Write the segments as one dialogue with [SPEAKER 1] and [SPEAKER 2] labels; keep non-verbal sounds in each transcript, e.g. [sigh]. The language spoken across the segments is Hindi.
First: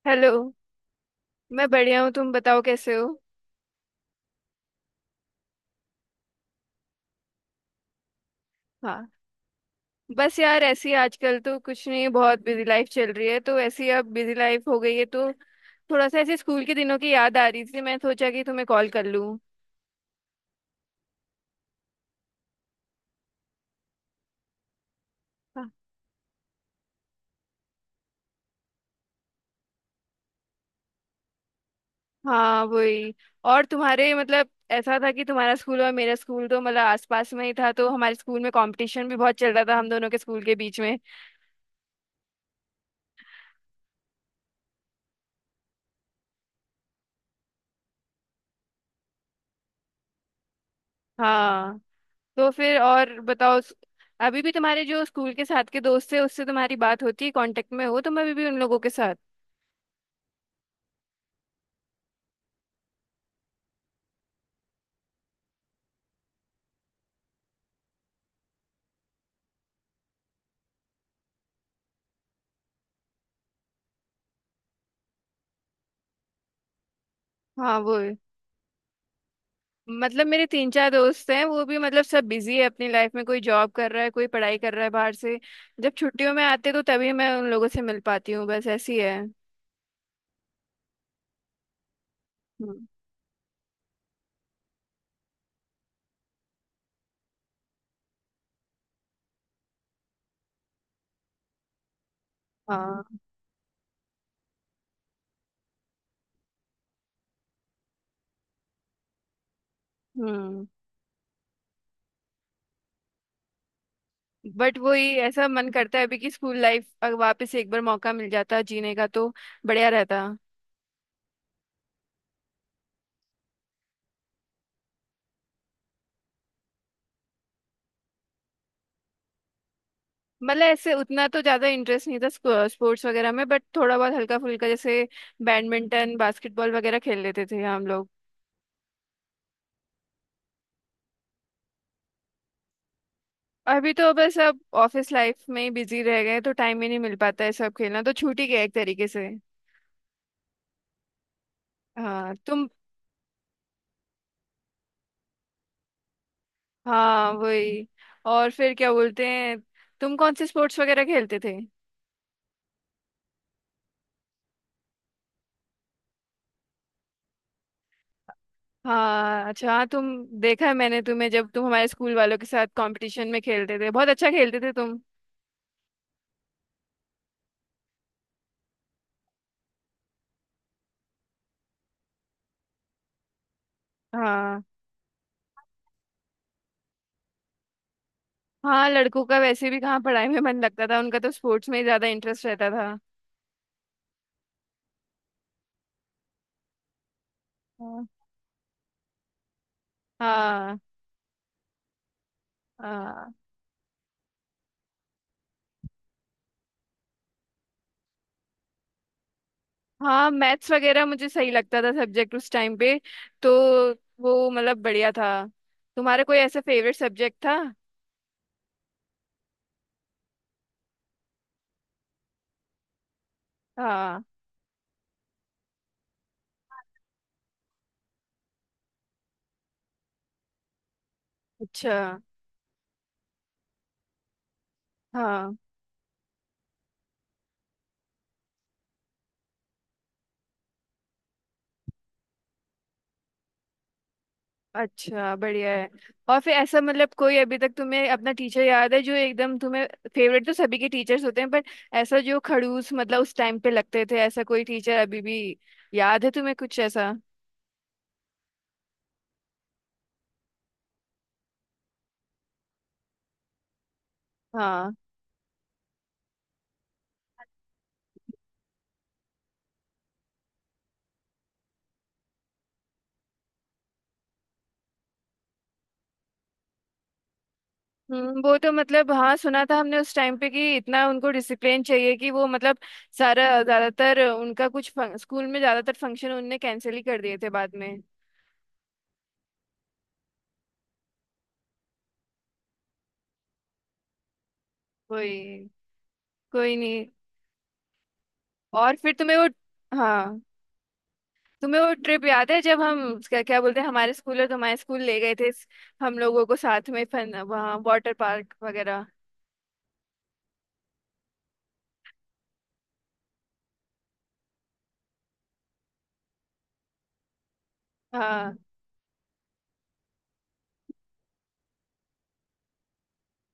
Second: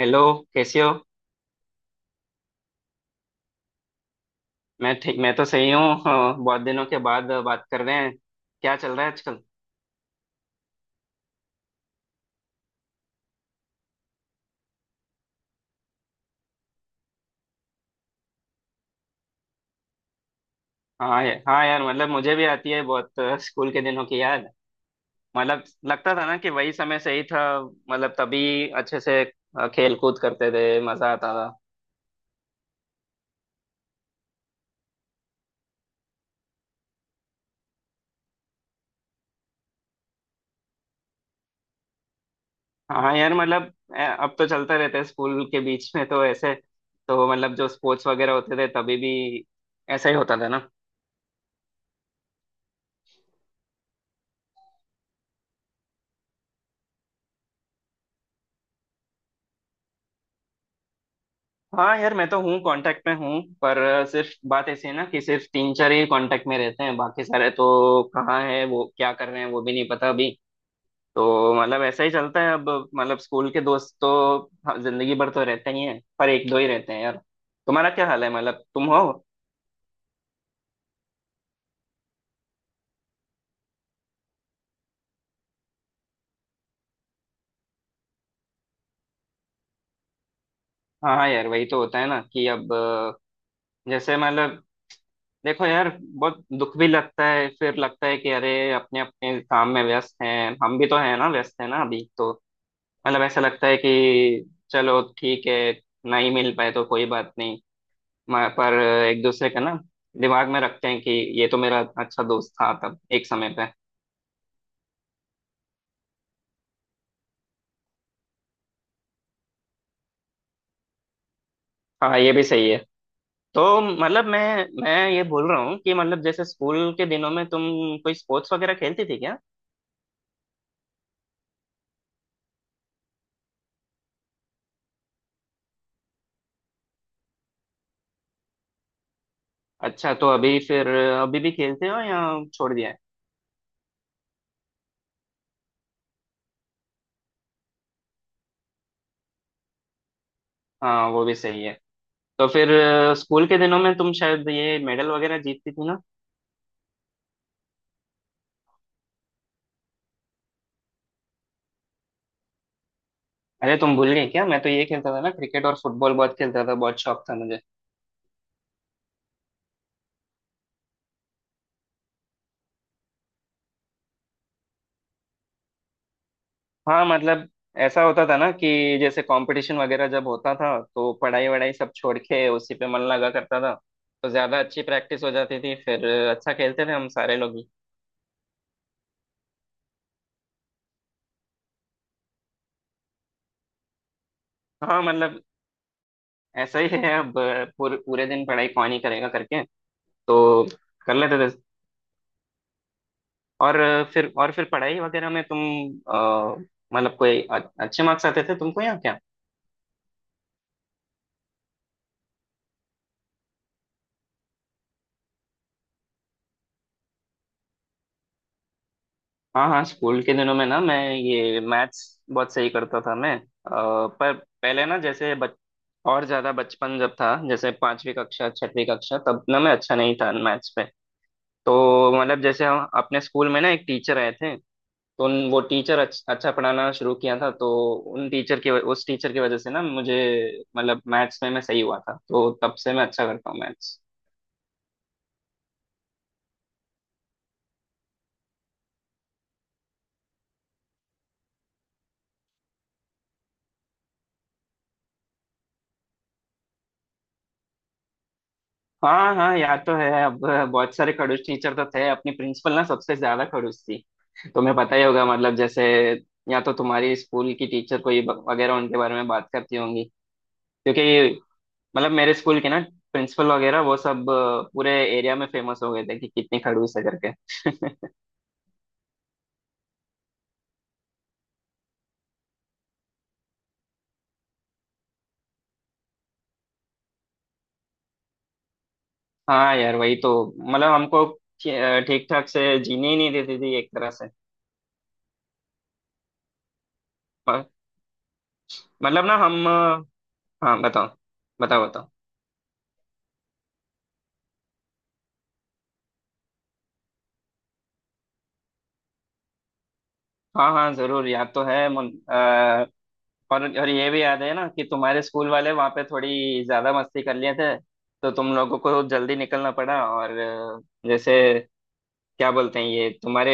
[SPEAKER 1] हेलो।
[SPEAKER 2] हेलो।
[SPEAKER 1] कैसे हो।
[SPEAKER 2] मैं बढ़िया हूँ, तुम बताओ कैसे हो?
[SPEAKER 1] मैं तो सही हूँ। हाँ, बहुत दिनों के बाद बात कर रहे हैं। क्या चल रहा
[SPEAKER 2] हाँ।
[SPEAKER 1] है आजकल?
[SPEAKER 2] बस यार ऐसी आजकल तो कुछ नहीं, बहुत बिजी लाइफ चल रही है तो ऐसी अब बिजी लाइफ हो गई है, तो थोड़ा सा ऐसे स्कूल के दिनों की याद आ रही थी, मैं सोचा कि तुम्हें कॉल कर लूँ।
[SPEAKER 1] हाँ, हाँ यार, मतलब मुझे भी आती है बहुत स्कूल के दिनों की याद। मतलब
[SPEAKER 2] हाँ।
[SPEAKER 1] लगता था ना कि वही समय सही था। मतलब तभी अच्छे से खेल कूद करते थे, मजा आता था।
[SPEAKER 2] हाँ, वही। और तुम्हारे मतलब ऐसा था कि तुम्हारा स्कूल और मेरा स्कूल तो मतलब आसपास में ही था, तो हमारे स्कूल में कंपटीशन भी बहुत चल रहा था हम दोनों के स्कूल के बीच में।
[SPEAKER 1] हाँ यार, मतलब अब तो चलते रहते हैं स्कूल के बीच में तो ऐसे। तो मतलब जो स्पोर्ट्स वगैरह होते थे तभी भी ऐसा ही होता था ना।
[SPEAKER 2] हाँ। तो फिर और बताओ अभी भी तुम्हारे जो स्कूल के साथ के दोस्त थे उससे तुम्हारी बात होती है, कांटेक्ट में हो तुम अभी भी उन लोगों के साथ?
[SPEAKER 1] हाँ यार, मैं तो हूँ, कांटेक्ट में हूँ, पर सिर्फ बात ऐसी है ना कि सिर्फ तीन चार ही कांटेक्ट में रहते हैं, बाकी सारे तो कहाँ है, वो क्या कर रहे हैं, वो भी नहीं पता अभी। तो मतलब ऐसा ही चलता है अब। मतलब स्कूल के दोस्त तो जिंदगी भर तो रहते ही हैं, पर एक दो ही रहते हैं यार।
[SPEAKER 2] हाँ
[SPEAKER 1] तुम्हारा
[SPEAKER 2] वो
[SPEAKER 1] क्या
[SPEAKER 2] है।
[SPEAKER 1] हाल है, मतलब तुम हो?
[SPEAKER 2] मतलब मेरे तीन चार दोस्त हैं, वो भी मतलब सब बिजी है अपनी लाइफ में, कोई जॉब कर रहा है कोई पढ़ाई कर रहा है बाहर से, जब छुट्टियों में आते तो तभी मैं उन लोगों से मिल पाती हूँ, बस ऐसी है।
[SPEAKER 1] हाँ हाँ यार, वही तो होता है ना कि अब
[SPEAKER 2] हम्म।
[SPEAKER 1] जैसे मतलब देखो यार, बहुत दुख भी लगता है, फिर लगता है कि अरे अपने अपने काम में व्यस्त हैं, हम भी तो हैं ना, व्यस्त हैं ना अभी तो।
[SPEAKER 2] हाँ,
[SPEAKER 1] मतलब ऐसा लगता है कि चलो ठीक है, नहीं मिल पाए तो कोई बात नहीं। पर एक दूसरे का ना दिमाग में
[SPEAKER 2] हम्म।
[SPEAKER 1] रखते हैं कि ये तो मेरा अच्छा दोस्त था तब, एक समय पे।
[SPEAKER 2] बट वही ऐसा मन करता है अभी कि स्कूल लाइफ अगर वापस एक बार मौका मिल जाता जीने का तो बढ़िया रहता।
[SPEAKER 1] हाँ, ये भी सही है। तो मतलब मैं ये बोल रहा हूँ कि मतलब जैसे स्कूल के दिनों में तुम कोई स्पोर्ट्स वगैरह खेलती थी क्या?
[SPEAKER 2] मतलब ऐसे उतना तो ज्यादा इंटरेस्ट नहीं था स्पोर्ट्स वगैरह में, बट थोड़ा बहुत हल्का फुल्का जैसे बैडमिंटन बास्केटबॉल वगैरह खेल लेते थे हम लोग।
[SPEAKER 1] अच्छा, तो अभी फिर अभी भी खेलते हो या छोड़ दिया है?
[SPEAKER 2] अभी तो बस अब ऑफिस लाइफ में ही बिजी रह गए तो टाइम ही नहीं मिल पाता है, सब खेलना तो छूट ही गया एक तरीके से।
[SPEAKER 1] हाँ, वो भी सही है।
[SPEAKER 2] हाँ,
[SPEAKER 1] तो
[SPEAKER 2] तुम।
[SPEAKER 1] फिर स्कूल के दिनों में तुम शायद ये मेडल वगैरह जीतती थी ना।
[SPEAKER 2] हाँ, वही। और फिर क्या बोलते हैं, तुम कौन से स्पोर्ट्स वगैरह खेलते थे?
[SPEAKER 1] अरे तुम भूल गए क्या? मैं तो ये खेलता था ना, क्रिकेट और फुटबॉल बहुत खेलता था, बहुत शौक था मुझे।
[SPEAKER 2] हाँ, अच्छा। हाँ, तुम। देखा है मैंने तुम्हें, जब तुम हमारे स्कूल वालों के साथ कंपटीशन में खेलते थे बहुत अच्छा खेलते थे तुम।
[SPEAKER 1] हाँ मतलब ऐसा होता था ना कि जैसे कंपटीशन वगैरह जब होता था तो पढ़ाई वढ़ाई सब छोड़ के उसी पे मन लगा करता था, तो ज्यादा
[SPEAKER 2] हाँ।
[SPEAKER 1] अच्छी प्रैक्टिस हो जाती थी फिर। अच्छा खेलते थे हम सारे लोग ही।
[SPEAKER 2] हाँ, लड़कों का वैसे भी कहाँ पढ़ाई में मन लगता था, उनका तो स्पोर्ट्स में ही ज्यादा इंटरेस्ट रहता था।
[SPEAKER 1] हाँ मतलब ऐसा ही है अब, पूरे
[SPEAKER 2] हाँ,
[SPEAKER 1] पूरे दिन पढ़ाई कौन ही करेगा करके। तो
[SPEAKER 2] हाँ।
[SPEAKER 1] कर लेते थे।
[SPEAKER 2] हाँ,
[SPEAKER 1] और फिर पढ़ाई वगैरह में तुम अ, मतलब कोई अच्छे मार्क्स आते थे तुमको, या क्या?
[SPEAKER 2] हाँ, मैथ्स वगैरह मुझे सही लगता था सब्जेक्ट उस टाइम पे, तो वो मतलब बढ़िया था। तुम्हारा कोई ऐसा फेवरेट सब्जेक्ट था?
[SPEAKER 1] हाँ हाँ, स्कूल के दिनों में ना मैं ये मैथ्स बहुत सही करता था मैं,
[SPEAKER 2] हाँ,
[SPEAKER 1] पर पहले ना जैसे और ज्यादा बचपन जब था, जैसे पांचवी कक्षा छठवीं कक्षा, तब ना मैं अच्छा नहीं था मैथ्स पे।
[SPEAKER 2] अच्छा।
[SPEAKER 1] तो मतलब जैसे हम अपने स्कूल में ना एक टीचर आए थे, तो उन
[SPEAKER 2] हाँ,
[SPEAKER 1] वो टीचर अच्छा पढ़ाना शुरू किया था, तो उन टीचर की वज- उस टीचर की वजह से ना मुझे मतलब मैथ्स में मैं सही हुआ था, तो तब से मैं अच्छा करता हूँ मैथ्स।
[SPEAKER 2] अच्छा, बढ़िया है। और फिर ऐसा मतलब कोई अभी तक तुम्हें अपना टीचर याद है जो एकदम तुम्हें फेवरेट, तो सभी के टीचर्स होते हैं बट ऐसा जो खड़ूस मतलब उस टाइम पे लगते थे, ऐसा कोई टीचर अभी भी याद है तुम्हें कुछ ऐसा?
[SPEAKER 1] हाँ हाँ, याद तो है अब, बहुत सारे खड़ूस टीचर तो थे, अपनी प्रिंसिपल ना सबसे ज्यादा खड़ूस थी। तुम्हें
[SPEAKER 2] हाँ।
[SPEAKER 1] पता ही होगा मतलब, जैसे या तो तुम्हारी स्कूल की टीचर कोई वगैरह उनके बारे में बात करती होंगी, क्योंकि मतलब मेरे स्कूल के ना प्रिंसिपल वगैरह वो सब पूरे एरिया में फेमस हो गए थे कि कितनी खड़ूस है करके।
[SPEAKER 2] हम्म, वो तो मतलब हाँ सुना था हमने उस टाइम पे कि इतना उनको डिसिप्लिन चाहिए कि वो मतलब सारा ज्यादातर उनका कुछ स्कूल में ज्यादातर फंक्शन उनने कैंसिल ही कर दिए थे बाद में।
[SPEAKER 1] हाँ यार वही तो, मतलब हमको ठीक ठाक से जीने ही नहीं देती थी एक तरह से।
[SPEAKER 2] कोई कोई नहीं।
[SPEAKER 1] पर-
[SPEAKER 2] और फिर
[SPEAKER 1] मतलब
[SPEAKER 2] तुम्हें
[SPEAKER 1] ना
[SPEAKER 2] वो,
[SPEAKER 1] हम,
[SPEAKER 2] हाँ
[SPEAKER 1] हाँ बताओ।
[SPEAKER 2] तुम्हें
[SPEAKER 1] बताओ
[SPEAKER 2] वो
[SPEAKER 1] बताओ।
[SPEAKER 2] ट्रिप याद है जब हम, क्या क्या बोलते हैं, हमारे स्कूल और तुम्हारे स्कूल ले गए थे हम लोगों को साथ में फन, वहाँ वाटर पार्क वगैरह?
[SPEAKER 1] हाँ हाँ, जरूर याद तो है, और ये भी याद है ना कि तुम्हारे स्कूल वाले वहां पे थोड़ी ज्यादा मस्ती कर लिए थे, तो तुम
[SPEAKER 2] हाँ।
[SPEAKER 1] लोगों को जल्दी निकलना पड़ा। और जैसे क्या बोलते हैं, ये तुम्हारे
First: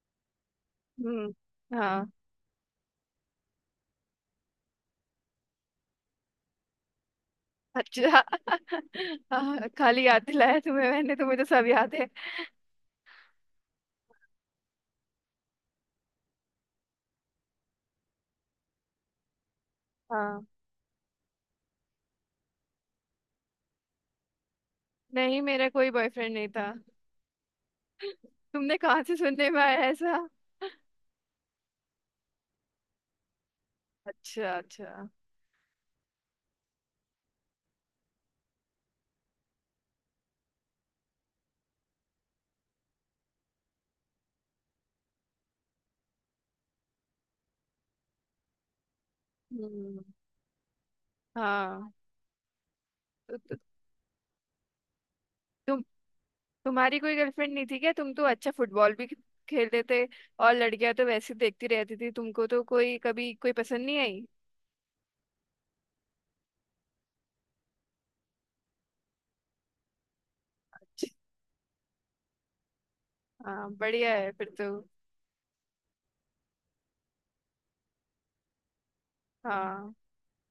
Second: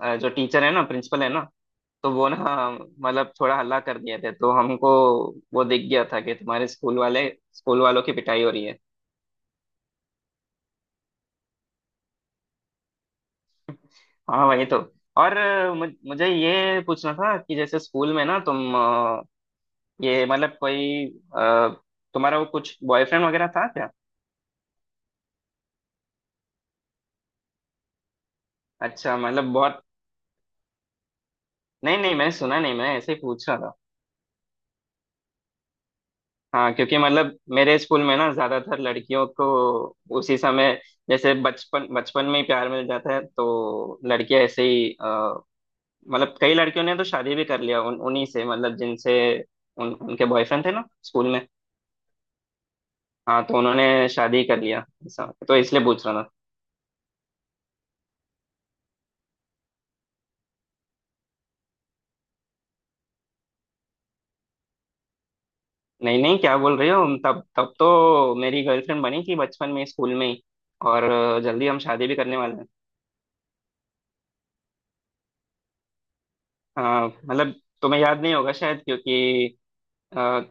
[SPEAKER 1] जो टीचर है ना, प्रिंसिपल है ना,
[SPEAKER 2] हम्म। हाँ,
[SPEAKER 1] तो वो ना मतलब थोड़ा हल्ला कर दिए थे, तो हमको वो दिख गया था कि तुम्हारे स्कूल वालों की
[SPEAKER 2] अच्छा।
[SPEAKER 1] पिटाई हो रही है।
[SPEAKER 2] [laughs] हाँ, खाली याद दिलाया तुम्हें, मैंने तुम्हें तो सब याद है।
[SPEAKER 1] हाँ वही तो। और मुझे ये पूछना था कि जैसे स्कूल में ना तुम ये
[SPEAKER 2] हाँ,
[SPEAKER 1] मतलब कोई अ, तुम्हारा वो कुछ बॉयफ्रेंड वगैरह था क्या?
[SPEAKER 2] नहीं मेरा कोई बॉयफ्रेंड नहीं था, तुमने कहाँ से
[SPEAKER 1] अच्छा मतलब
[SPEAKER 2] सुनने में आया
[SPEAKER 1] बहुत,
[SPEAKER 2] ऐसा?
[SPEAKER 1] नहीं नहीं, मैंने सुना नहीं, मैं ऐसे ही पूछा था।
[SPEAKER 2] अच्छा, अच्छा।
[SPEAKER 1] हाँ, क्योंकि मतलब मेरे स्कूल में ना ज्यादातर लड़कियों को उसी समय, जैसे बचपन बचपन में ही प्यार मिल जाता है तो लड़कियां ऐसे ही मतलब कई लड़कियों ने तो शादी भी कर लिया उन उन्हीं से, मतलब जिनसे उन
[SPEAKER 2] हम्म।
[SPEAKER 1] उनके बॉयफ्रेंड थे ना स्कूल में।
[SPEAKER 2] हाँ। तो,
[SPEAKER 1] हाँ,
[SPEAKER 2] तो,
[SPEAKER 1] तो उन्होंने शादी कर लिया ऐसा, तो
[SPEAKER 2] तुम
[SPEAKER 1] इसलिए पूछ रहा था।
[SPEAKER 2] तुम्हारी कोई गर्लफ्रेंड नहीं थी क्या? तुम तो अच्छा फुटबॉल भी खेलते थे, और लड़कियां तो वैसे देखती रहती थी तुमको, तो कोई कभी कोई पसंद नहीं आई?
[SPEAKER 1] नहीं नहीं, क्या बोल रही हो? तब तब तो मेरी गर्लफ्रेंड बनी थी बचपन में स्कूल में ही। और
[SPEAKER 2] अच्छा।
[SPEAKER 1] जल्दी हम शादी भी करने वाले हैं।
[SPEAKER 2] हाँ, बढ़िया है फिर तो।
[SPEAKER 1] हाँ मतलब तुम्हें याद नहीं होगा शायद, क्योंकि
[SPEAKER 2] हाँ,
[SPEAKER 1] अ,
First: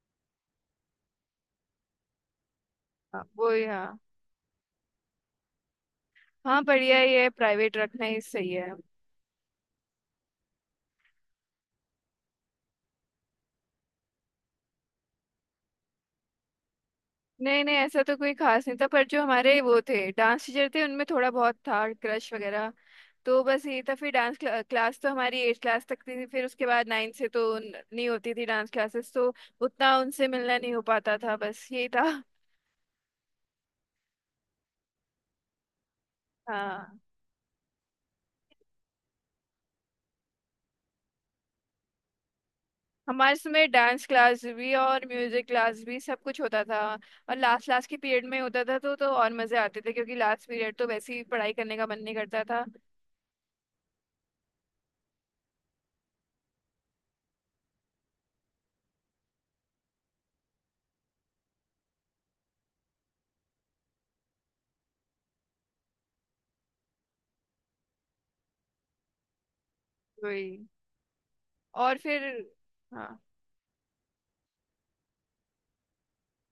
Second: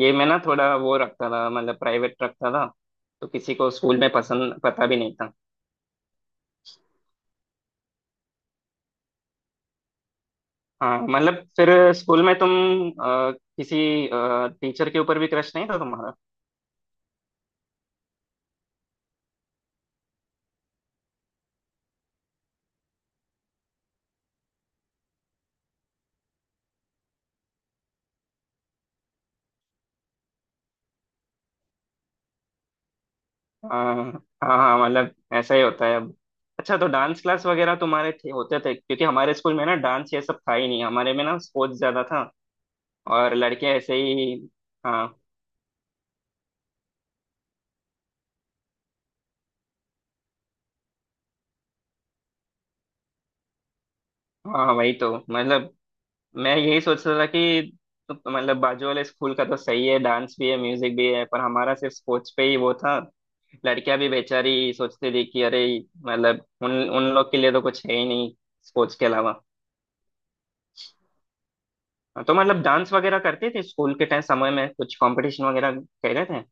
[SPEAKER 1] ये मैं ना थोड़ा वो रखता था, मतलब प्राइवेट रखता था,
[SPEAKER 2] हाँ,
[SPEAKER 1] तो
[SPEAKER 2] वो
[SPEAKER 1] किसी
[SPEAKER 2] ही,
[SPEAKER 1] को स्कूल
[SPEAKER 2] हाँ।
[SPEAKER 1] में पसंद पता भी नहीं था।
[SPEAKER 2] हाँ, बढ़िया ही है, प्राइवेट रखना ही सही है।
[SPEAKER 1] हाँ मतलब फिर स्कूल में तुम किसी टीचर के ऊपर भी क्रश नहीं था तुम्हारा?
[SPEAKER 2] नहीं, नहीं, ऐसा तो कोई खास नहीं था, पर जो हमारे वो थे डांस टीचर थे उनमें थोड़ा बहुत था क्रश वगैरह। तो बस ये था, फिर डांस क्लास तो हमारी एट क्लास तक थी, फिर उसके बाद नाइन से तो नहीं होती थी डांस क्लासेस, तो उतना उनसे मिलना नहीं हो पाता था, बस ये था।
[SPEAKER 1] अ, हाँ हाँ, मतलब ऐसा ही होता है अब। अच्छा, तो
[SPEAKER 2] हाँ।
[SPEAKER 1] डांस क्लास वगैरह तुम्हारे होते थे, क्योंकि हमारे स्कूल में ना डांस ये सब था ही नहीं, हमारे में ना स्पोर्ट्स ज्यादा था
[SPEAKER 2] हमारे
[SPEAKER 1] और
[SPEAKER 2] समय
[SPEAKER 1] लड़के ऐसे
[SPEAKER 2] डांस
[SPEAKER 1] ही।
[SPEAKER 2] क्लास भी और
[SPEAKER 1] हाँ
[SPEAKER 2] म्यूजिक क्लास भी सब कुछ होता था। और लास्ट लास्ट के पीरियड में होता था, तो और मजे आते थे क्योंकि लास्ट पीरियड तो वैसे ही पढ़ाई करने का मन नहीं करता था।
[SPEAKER 1] हाँ वही तो, मतलब मैं यही सोच रहा था कि तो मतलब बाजू वाले स्कूल का तो सही है, डांस भी है म्यूजिक भी है, पर हमारा सिर्फ स्पोर्ट्स पे ही वो था। लड़कियां भी बेचारी सोचती थी कि अरे, मतलब उन उन लोग के लिए तो कुछ है ही नहीं स्पोर्ट्स के अलावा।
[SPEAKER 2] वही। और फिर,
[SPEAKER 1] हाँ, तो मतलब डांस
[SPEAKER 2] हाँ,
[SPEAKER 1] वगैरह करते थे स्कूल के टाइम समय में, कुछ कंपटीशन वगैरह कह रहे थे।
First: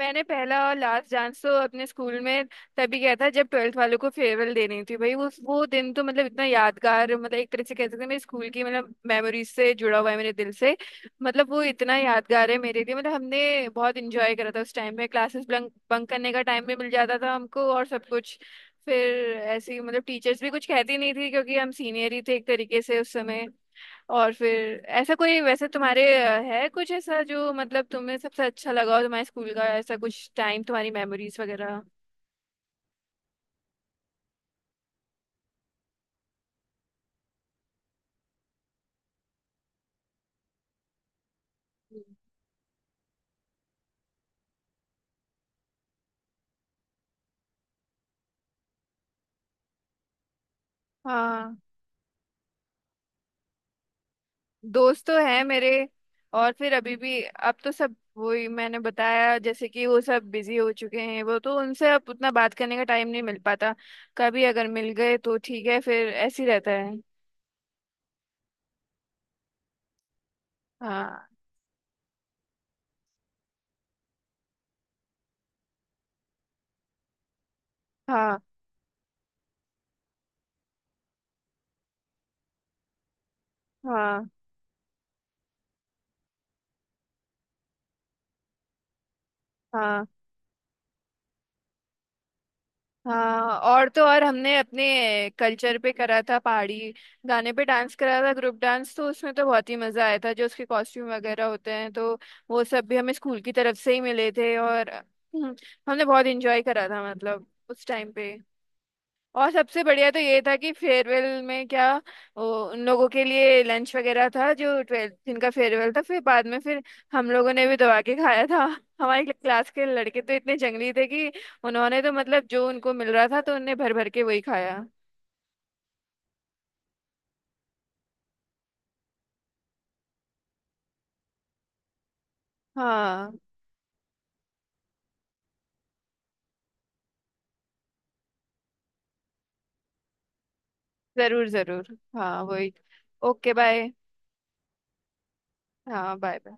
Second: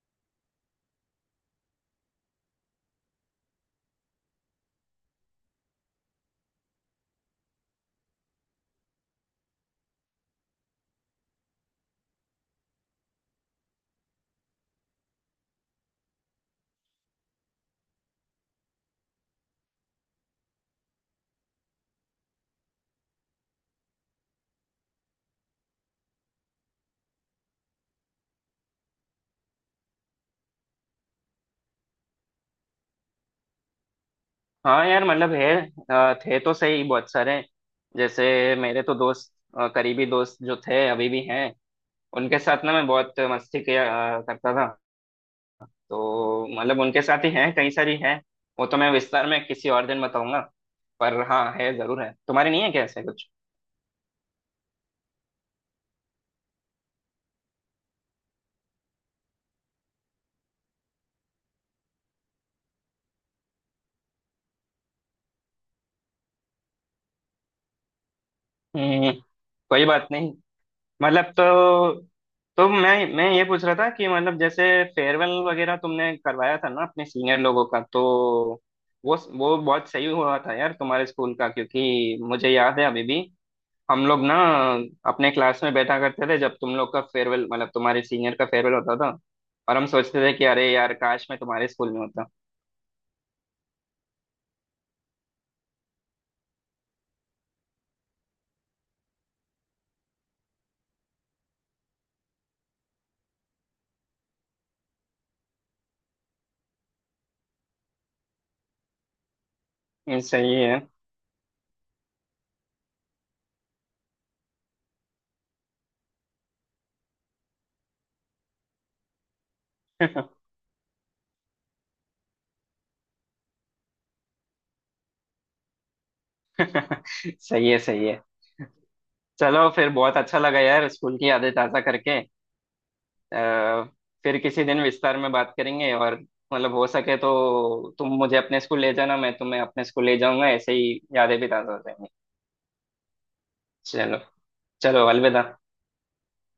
[SPEAKER 2] मैंने पहला और लास्ट डांस तो अपने स्कूल में तभी किया था जब ट्वेल्थ वालों को फेयरवेल देनी थी, भाई उस वो दिन तो मतलब इतना यादगार, मतलब एक तरह से कह सकते हैं मेरे स्कूल की मतलब मेमोरीज से जुड़ा हुआ है मेरे दिल से। मतलब वो इतना यादगार है मेरे लिए, मतलब हमने बहुत इंजॉय करा था उस टाइम में, क्लासेस बंक बंक करने का टाइम भी मिल जाता था हमको और सब कुछ। फिर ऐसी मतलब टीचर्स भी कुछ कहती नहीं थी क्योंकि हम सीनियर ही थे एक तरीके से उस समय। और फिर ऐसा कोई वैसे तुम्हारे है कुछ ऐसा जो मतलब तुम्हें सबसे अच्छा लगा हो तुम्हारे स्कूल का, ऐसा कुछ टाइम तुम्हारी मेमोरीज वगैरह?
[SPEAKER 1] हाँ यार मतलब है, थे तो सही बहुत सारे, जैसे मेरे तो दोस्त, करीबी दोस्त जो थे अभी भी हैं, उनके साथ ना मैं बहुत मस्ती किया, करता था, तो मतलब उनके साथ ही हैं, कई सारी हैं। वो तो मैं विस्तार में किसी और दिन बताऊंगा, पर हाँ
[SPEAKER 2] हाँ।
[SPEAKER 1] है जरूर, है तुम्हारे, नहीं है क्या ऐसा कुछ?
[SPEAKER 2] दोस्त तो हैं मेरे। और फिर अभी भी अब तो सब वही मैंने बताया जैसे कि वो सब बिजी हो चुके हैं, वो तो उनसे अब उतना बात करने का टाइम नहीं मिल पाता, कभी अगर मिल गए तो ठीक है फिर ऐसे ही रहता है।
[SPEAKER 1] हम्म, कोई बात नहीं। मतलब
[SPEAKER 2] हाँ,
[SPEAKER 1] तो, मैं ये पूछ रहा था कि मतलब जैसे फेयरवेल वगैरह तुमने करवाया था ना अपने सीनियर लोगों का, तो
[SPEAKER 2] हाँ,
[SPEAKER 1] वो बहुत सही हुआ था यार तुम्हारे स्कूल का, क्योंकि मुझे याद है अभी भी हम लोग
[SPEAKER 2] हाँ,
[SPEAKER 1] ना अपने क्लास में बैठा करते थे जब तुम लोग का फेयरवेल, मतलब तुम्हारे सीनियर का फेयरवेल होता था, और हम
[SPEAKER 2] हाँ,
[SPEAKER 1] सोचते थे कि अरे यार, काश मैं तुम्हारे स्कूल में होता।
[SPEAKER 2] हाँ। और तो और हमने अपने कल्चर पे करा था पहाड़ी गाने पे डांस करा था ग्रुप डांस, तो उसमें तो बहुत ही मजा आया था। जो उसके कॉस्ट्यूम वगैरह होते हैं तो वो सब भी हमें स्कूल की तरफ से ही मिले थे, और हमने बहुत एंजॉय करा था मतलब उस टाइम पे। और सबसे बढ़िया तो ये था
[SPEAKER 1] सही
[SPEAKER 2] कि
[SPEAKER 1] है।
[SPEAKER 2] फेयरवेल में क्या, वो, उन लोगों के लिए लंच वगैरह था जो ट्वेल्थ जिनका फेयरवेल था, फिर बाद में फिर हम लोगों ने भी दबा के खाया था। [laughs] हमारी क्लास के लड़के तो इतने जंगली थे कि उन्होंने तो मतलब जो उनको मिल रहा था तो उनने भर भर के वही खाया।
[SPEAKER 1] [laughs] सही है, सही है। चलो फिर, बहुत अच्छा लगा यार स्कूल की यादें ताज़ा करके।
[SPEAKER 2] हाँ,
[SPEAKER 1] आ, फिर किसी दिन विस्तार में बात करेंगे, और मतलब हो सके तो तुम मुझे अपने स्कूल ले जाना, मैं तुम्हें अपने स्कूल ले जाऊंगा, ऐसे ही यादें
[SPEAKER 2] जरूर,
[SPEAKER 1] भी ताज़ा हो
[SPEAKER 2] जरूर।
[SPEAKER 1] जाएंगी।
[SPEAKER 2] हाँ, वही। Okay, bye.
[SPEAKER 1] चलो। चलो, अलविदा।
[SPEAKER 2] हाँ, बाय।